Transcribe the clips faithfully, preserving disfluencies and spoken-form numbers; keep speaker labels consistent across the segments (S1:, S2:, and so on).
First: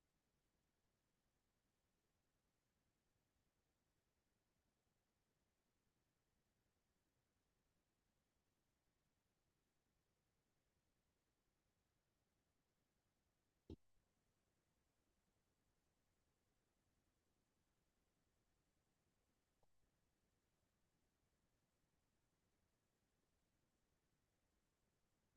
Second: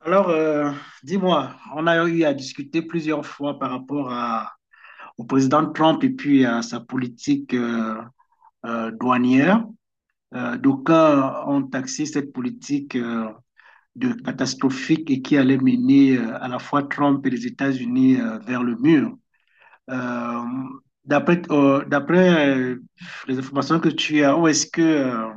S1: Alors, euh, dis-moi, on a eu à discuter plusieurs fois par rapport à, au président Trump et puis à sa politique euh, euh, douanière. Euh, d'aucuns ont taxé cette politique euh, de catastrophique et qui allait mener euh, à la fois Trump et les États-Unis euh, vers le mur. Euh, d'après euh, d'après euh, les informations que tu as, où est-ce que euh,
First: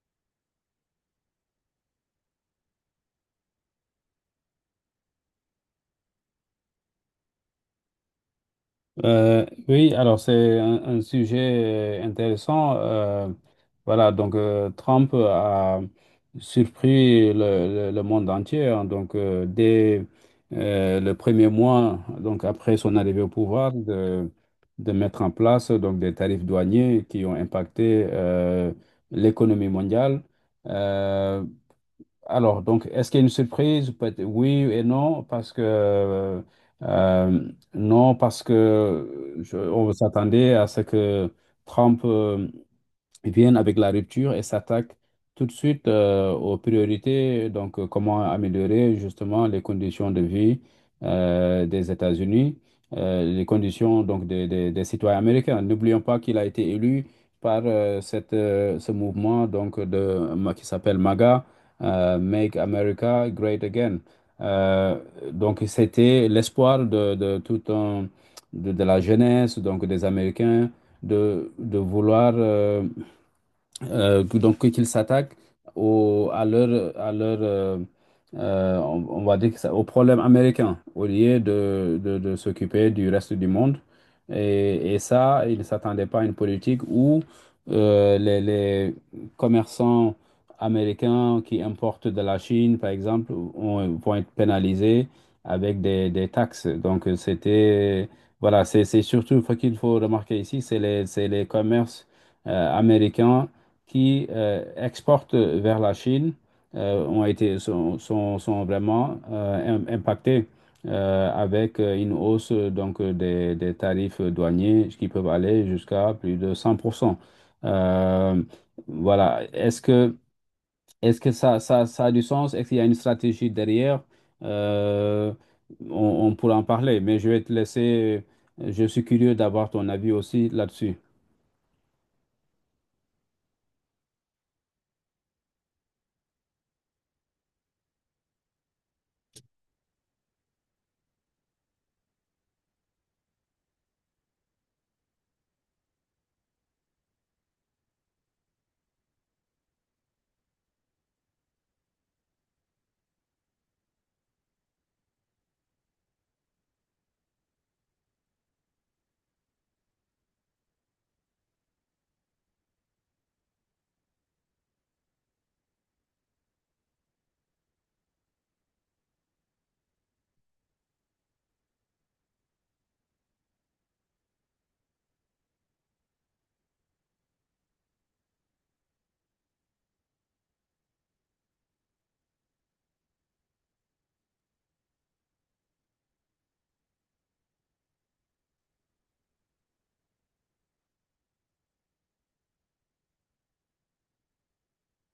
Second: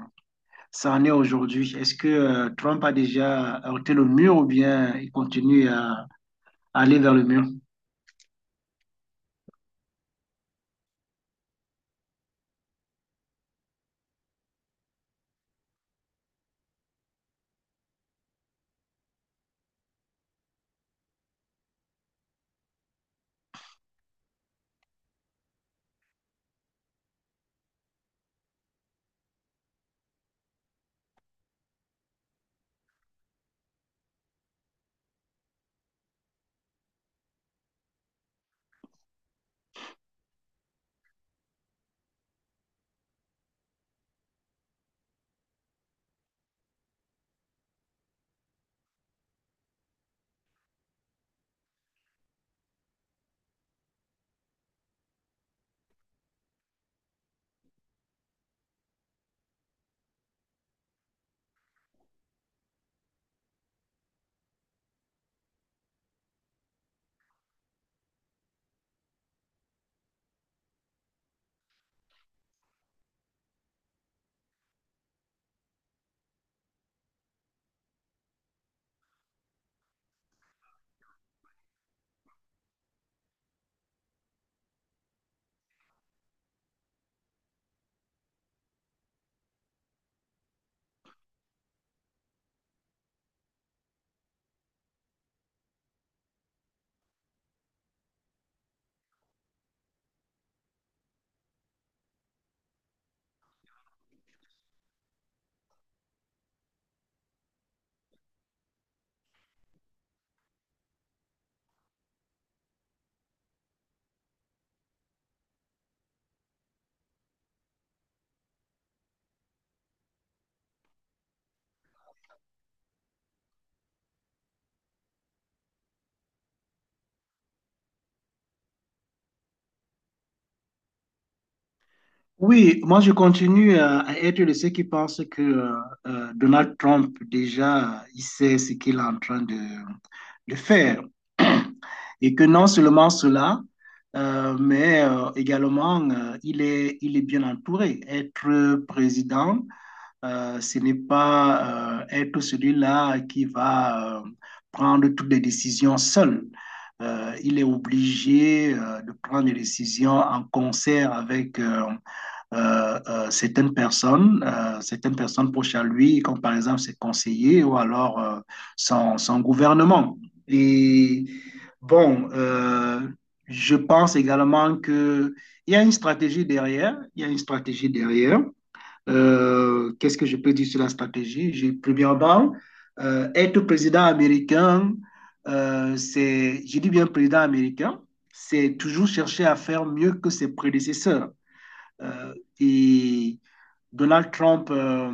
S1: ça en est aujourd'hui? Est-ce que euh, Trump a déjà heurté le mur ou bien il continue à aller vers le mur?
S2: Euh, oui, alors c'est un, un sujet euh, intéressant. Euh, voilà, donc euh, Trump a surpris le, le- le monde entier, hein. Donc euh, dès euh, le premier mois, donc après son arrivée au pouvoir, de, de mettre en place donc des tarifs douaniers qui ont impacté euh, l'économie mondiale. Euh, alors, donc, est-ce qu'il y a une surprise? Peut- être oui et non, parce que euh, euh, non, parce que je- on s'attendait à ce que Trump euh, viennent avec la rupture et s'attaquent tout de suite euh, aux priorités, donc euh, comment améliorer justement les conditions de vie euh, des États-Unis, euh, les conditions donc des, des- des citoyens américains. N'oublions pas qu'il a été élu par euh, cette, euh, ce mouvement donc de, qui s'appelle MAGA, euh, Make America Great Again. Euh, donc c'était l'espoir de, de tout un, de, de la jeunesse, donc des Américains de, de vouloir euh, euh, donc qu'ils s'attaquent au, à leur, à leur euh, euh, on, on va dire que ça, au problème américain au lieu de, de, de s'occuper du reste du monde. Et, et ça, ils ne s'attendaient pas à une politique où euh, les, les commerçants américains qui importent de la Chine, par exemple, ont- vont être pénalisés avec des, des taxes. Donc c'était, voilà, c'est c'est surtout ce qu'il faut remarquer ici, c'est les, c'est les commerces euh, américains qui euh, exportent vers la Chine euh, ont été, sont, sont, sont vraiment euh, im- impactés euh, avec euh, une hausse euh, donc, euh, des, des tarifs douaniers qui peuvent aller jusqu'à plus de 100 %. Euh, voilà. Est-ce que, est-ce que ça, ça, ça a du sens? Est-ce qu'il y a une stratégie derrière? Euh, on, on pourra en parler, mais je vais te laisser. Je suis curieux d'avoir ton avis aussi là-dessus.
S1: Oui, moi je continue à, à être de ceux qui pensent que euh, euh, Donald Trump, déjà, il sait ce qu'il est en train de, de faire. Et que non seulement cela, euh, mais euh, également, euh, il est, il est bien entouré. Être président, Euh, ce n'est pas euh, être celui-là qui va euh, prendre toutes les décisions seul. Euh, il est obligé euh, de prendre des décisions en concert avec euh, euh, euh, certaines personnes, euh, certaines personnes proches à lui, comme par exemple ses conseillers ou alors euh, son, son gouvernement. Et bon, euh, je pense également qu'il y a une stratégie derrière, il y a une stratégie derrière. Euh, qu'est-ce que je peux dire sur la stratégie? J'ai, premièrement, euh, être président américain, euh, c'est, je dis bien président américain, c'est toujours chercher à faire mieux que ses prédécesseurs. Euh, et Donald Trump, euh,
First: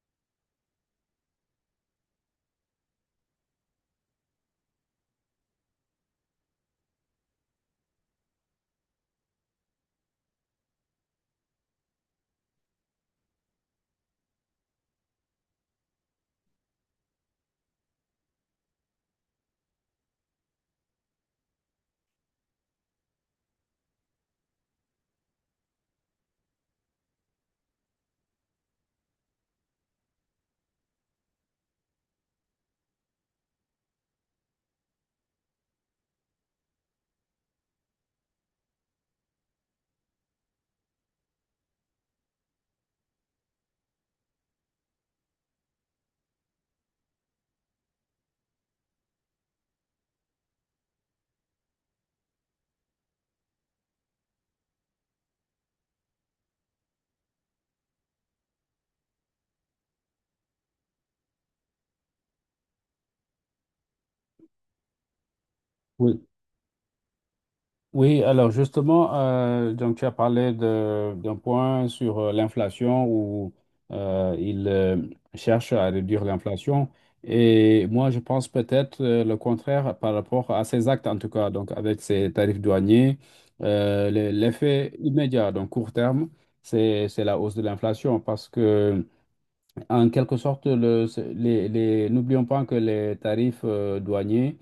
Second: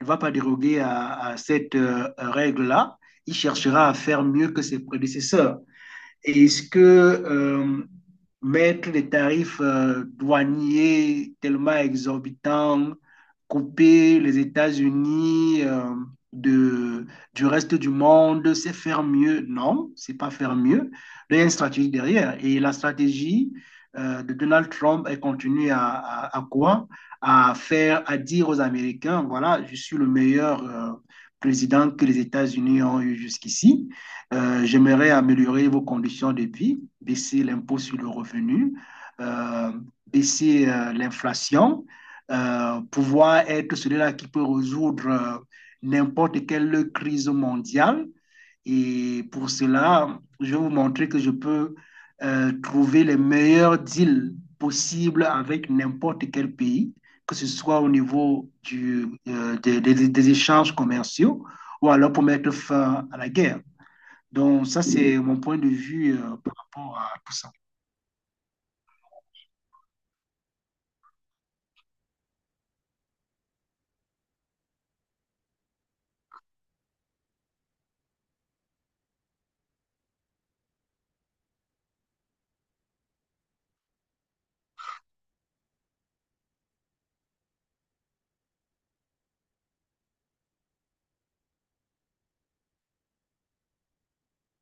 S1: ne va pas déroger à, à cette euh, règle-là. Il cherchera à faire mieux que ses prédécesseurs. Est-ce que euh, mettre les tarifs euh, douaniers tellement exorbitants, couper les États-Unis euh, de, du reste du monde, c'est faire mieux? Non, c'est pas faire mieux. Il y a une stratégie derrière. Et la stratégie euh, de Donald Trump, elle continue à, à, à quoi? À faire, à dire aux Américains, voilà, je suis le meilleur euh, président que les États-Unis ont eu jusqu'ici. Euh, j'aimerais améliorer vos conditions de vie, baisser l'impôt sur le revenu, euh, baisser euh, l'inflation, euh, pouvoir être celui-là qui peut résoudre euh, n'importe quelle crise mondiale. Et pour cela, je vais vous montrer que je peux euh, trouver les meilleurs deals possibles avec n'importe quel pays, que ce soit au niveau du, euh, des, des- des échanges commerciaux ou alors pour mettre fin à la guerre. Donc, ça, c'est mon point de vue
S2: Oui.
S1: euh, par rapport à tout ça.
S2: Oui, alors justement, euh, donc tu as parlé de- d'un point sur euh, l'inflation où euh, il euh, cherche à réduire l'inflation. Et moi, je pense peut-être euh, le contraire par rapport à ces actes, en tout cas, donc avec ces tarifs douaniers, euh, le- l'effet immédiat, donc court terme, c'est, c'est la hausse de l'inflation, parce que en quelque sorte, le- ce- les, les- n'oublions pas que les tarifs euh, douaniers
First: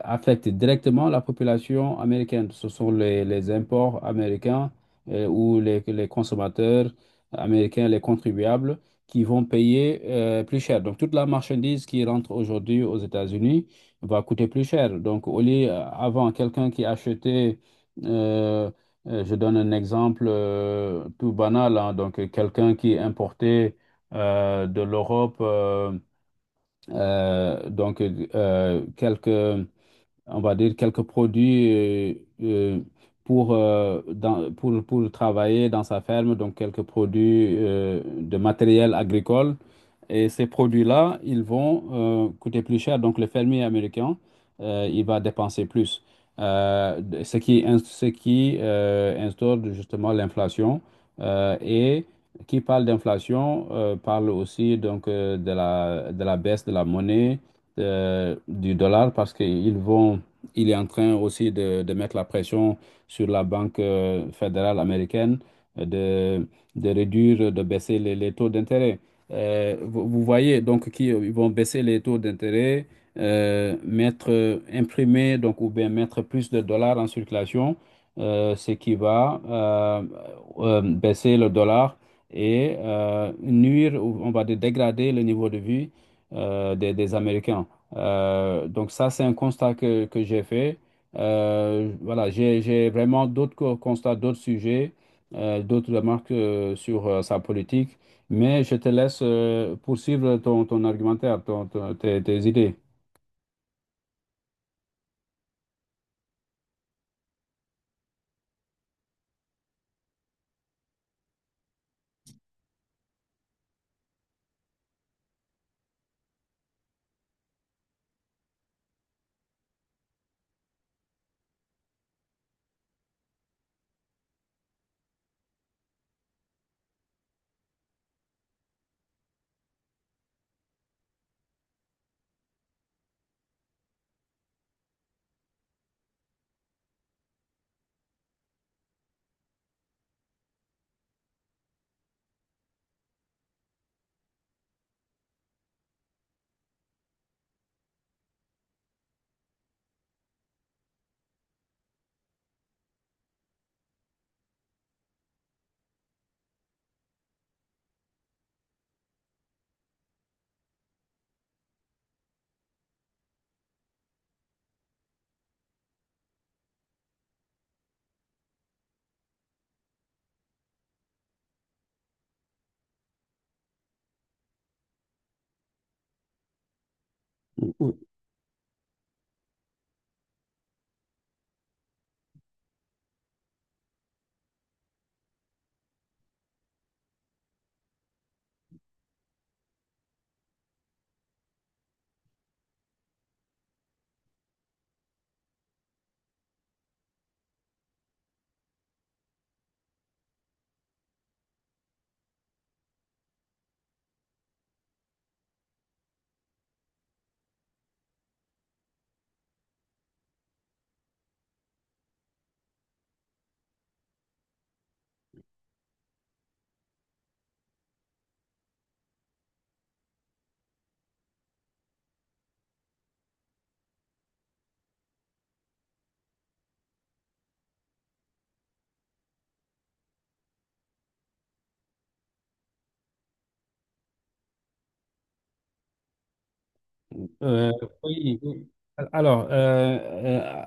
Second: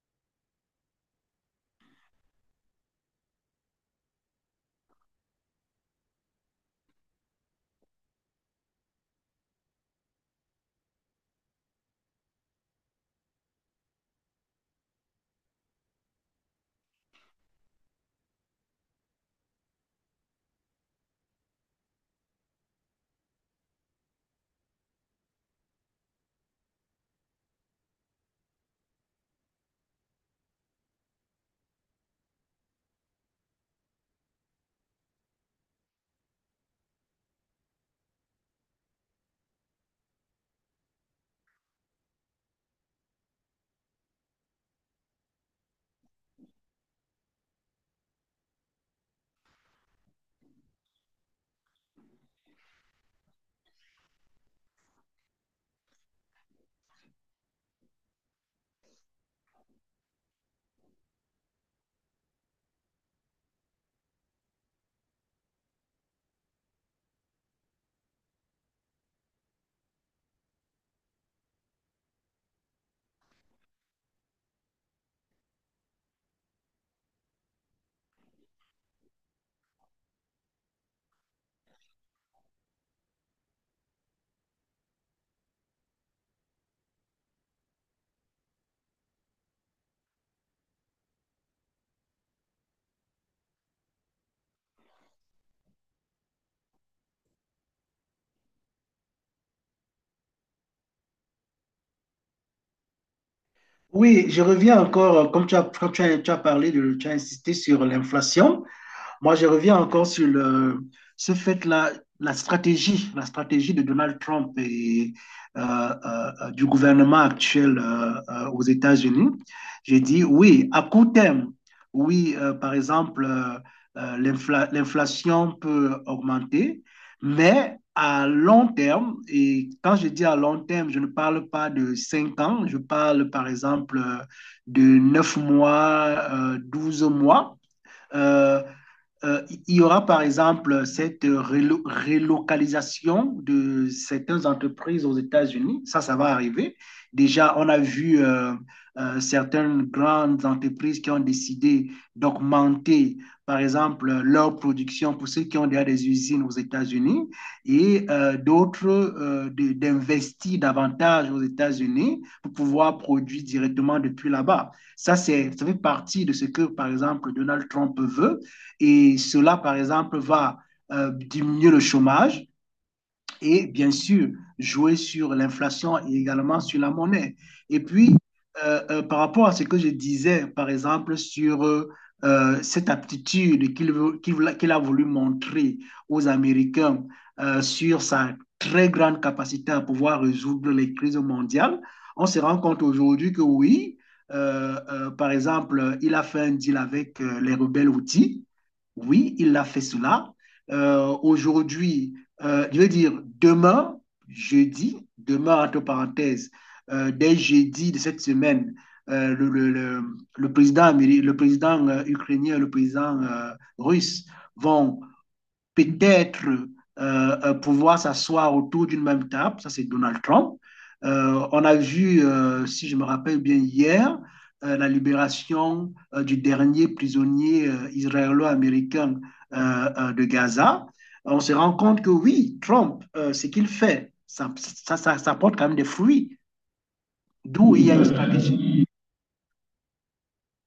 S2: affectent directement la population américaine. Ce sont les, les imports américains euh, ou les, les consommateurs américains, les contribuables, qui vont payer euh, plus cher. Donc, toute la marchandise qui rentre aujourd'hui aux États-Unis va coûter plus cher. Donc, au lieu, euh, avant, quelqu'un qui achetait, euh, euh, je donne un exemple euh, tout banal, hein, donc euh, quelqu'un qui importait euh, de l'Europe, euh, euh, donc euh, quelques, on va dire quelques produits euh, euh, pour, euh, dans- pour, pour travailler dans sa ferme, donc quelques produits euh, de matériel agricole. Et ces produits-là, ils vont euh, coûter plus cher. Donc, le fermier américain, euh, il va dépenser plus. Euh, de- ce qui, ins- ce qui euh, instaure justement l'inflation. Euh, et qui parle d'inflation euh, parle aussi, donc euh, de la, de la baisse de la monnaie, de- du dollar, parce qu'ils vont, il est en train aussi de, de mettre la pression sur la Banque euh, fédérale américaine euh, de, de réduire, de baisser les les taux d'intérêt. Euh, vous, vous voyez, donc, qui, euh, ils vont baisser les taux d'intérêt, euh, mettre, euh, imprimer, donc, ou bien mettre plus de dollars en circulation, euh, ce qui va euh, euh, baisser le dollar et euh, nuire, ou on va dire dégrader le niveau de vie euh, des, des Américains. Euh, donc, ça, c'est un constat que, que j'ai fait. Euh, voilà, j'ai, j'ai vraiment d'autres co- constats, d'autres sujets, euh, d'autres remarques euh, sur euh, sa politique. Mais je te laisse euh, poursuivre ton, ton argumentaire, ton- ton- tes, tes idées.
S1: Oui, je reviens encore, euh, comme tu as, quand tu as, tu as parlé, de, tu as insisté sur l'inflation. Moi, je reviens encore sur le, ce fait-là, la stratégie, la stratégie de Donald Trump et euh, euh, euh, du gouvernement actuel euh, euh, aux États-Unis. J'ai dit oui, à court terme, oui, euh, par exemple, euh, euh, l'infla- l'inflation peut augmenter, mais à long terme, et quand je dis à long terme, je ne parle pas de cinq ans, je parle par exemple euh, de neuf mois, euh, douze mois. Euh, euh, il y aura par exemple cette rélo- relocalisation de certaines entreprises aux États-Unis. Ça, ça va arriver. Déjà, on a vu euh, euh, certaines grandes entreprises qui ont décidé d'augmenter, par exemple, leur production pour ceux qui ont déjà des usines aux États-Unis et euh, d'autres euh, de- d'investir davantage aux États-Unis pour pouvoir produire directement depuis là-bas. Ça, c'est, ça fait partie de ce que, par exemple, Donald Trump veut et cela, par exemple, va euh, diminuer le chômage et bien sûr jouer sur l'inflation et également sur la monnaie. Et puis, euh, euh, par rapport à ce que je disais, par exemple, sur euh, euh, cette aptitude qu'il veut- qu'il qu'il a voulu montrer aux Américains euh, sur sa très grande capacité à pouvoir résoudre les crises mondiales, on se rend compte aujourd'hui que oui, euh, euh, par exemple, il a fait un deal avec euh, les rebelles outils oui, il a fait cela. Euh, aujourd'hui, euh, je veux dire, demain, jeudi, demain, entre parenthèses, euh, dès jeudi de cette semaine, euh, le, le, le, le président, améri- le président euh, ukrainien, le président euh, russe vont peut-être euh, euh, pouvoir s'asseoir autour d'une même table, ça c'est Donald Trump. Euh, on a vu, euh, si je me rappelle bien hier, euh, la libération euh, du dernier prisonnier euh, israélo-américain euh, euh, de Gaza. On se rend compte que oui, Trump, euh, ce qu'il fait, ça, ça, ça, ça, porte quand même des fruits,
S2: Euh,
S1: d'où il y a une
S2: oui, oui.
S1: stratégie.
S2: Alors, euh, euh,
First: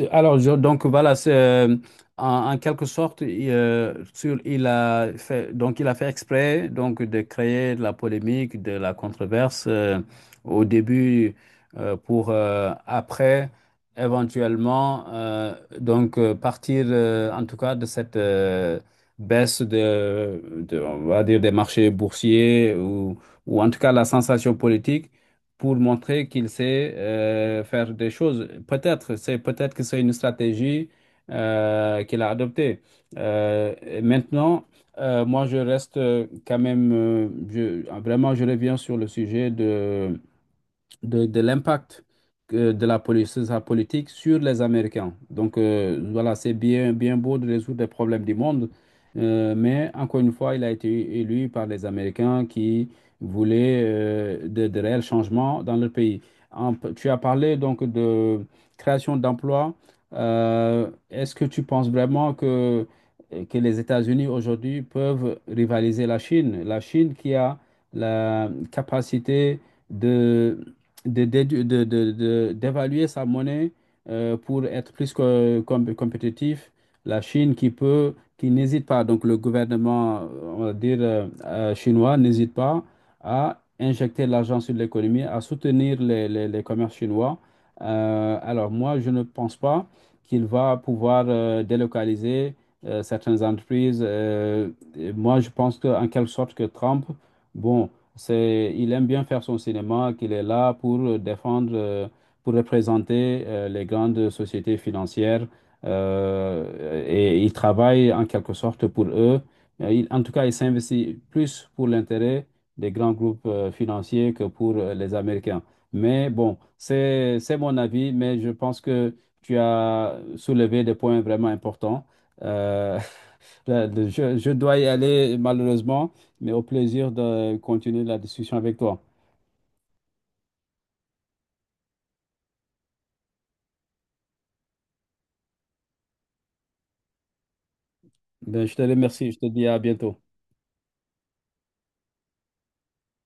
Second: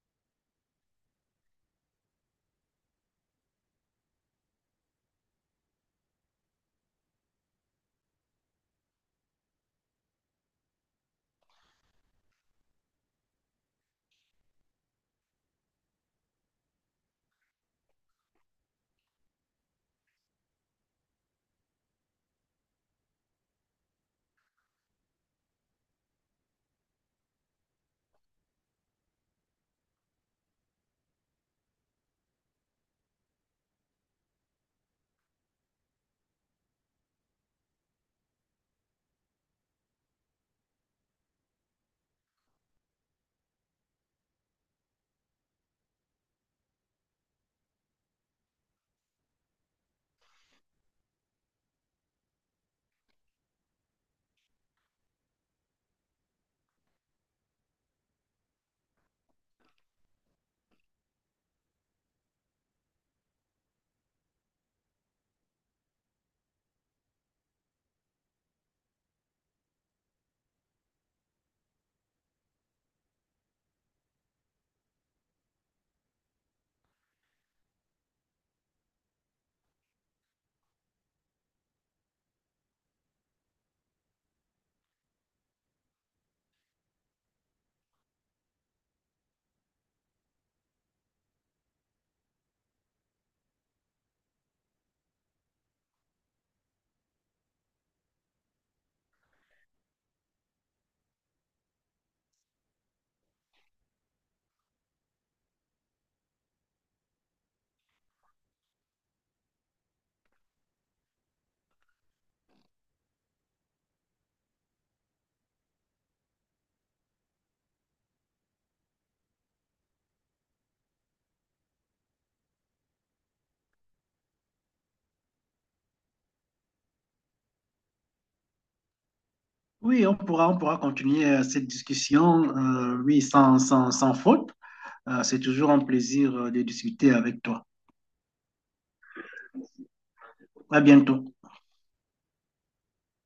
S2: euh, alors je- donc voilà, c'est euh, en, en quelque sorte, il, euh, sur- il a fait, donc il a fait exprès donc de créer de la polémique, de la controverse euh, au début euh, pour euh, après éventuellement euh, donc euh, partir euh, en tout cas de cette euh, baisse de, de- on va dire des marchés boursiers ou ou en tout cas la sensation politique, pour montrer qu'il sait euh, faire des choses. Peut-être, c'est peut-être que c'est une stratégie euh, qu'il a adoptée. Euh, et maintenant, euh, moi, je reste euh, quand même, euh, je- vraiment, je reviens sur le sujet de de, de l'impact que- de la politique, sa politique sur les Américains. Donc euh, voilà, c'est bien, bien beau de résoudre les problèmes du monde, euh, mais encore une fois, il a été élu par les Américains qui voulaient euh, de, de réels changements dans leur pays. En- tu as parlé donc de création d'emplois. Euh, est-ce que tu penses vraiment que, euh, que les États-Unis aujourd'hui peuvent rivaliser la Chine? La Chine qui a la capacité de de, d'édu- de- de- de- d'évaluer sa monnaie euh, pour être plus que com- compétitif. La Chine qui peut, qui n'hésite pas, donc le gouvernement, euh, on va dire, euh, euh, chinois, n'hésite pas à injecter l'argent sur l'économie, à soutenir les, les, les commerces chinois. Euh, alors moi, je ne pense pas qu'il va pouvoir euh, délocaliser euh, certaines entreprises. Euh, et moi, je pense que en quelque sorte que Trump, bon, c'est, il aime bien faire son cinéma, qu'il est là pour euh, défendre, euh, pour représenter euh, les grandes sociétés financières, euh, et il travaille en quelque sorte pour eux. Euh, il- en tout cas, il s'investit plus pour l'intérêt des grands groupes euh, financiers que pour euh, les Américains. Mais bon, c'est, c'est mon avis, mais je pense que tu as soulevé des points vraiment importants. Euh, je je dois y aller malheureusement, mais au plaisir de continuer la discussion avec toi.
S1: Oui, on pourra, on pourra continuer euh, cette discussion, euh, oui, sans, sans, sans faute. Euh, c'est toujours un plaisir euh, de discuter avec toi.
S2: Ben, je te remercie, je te dis à bientôt.
S1: À bientôt.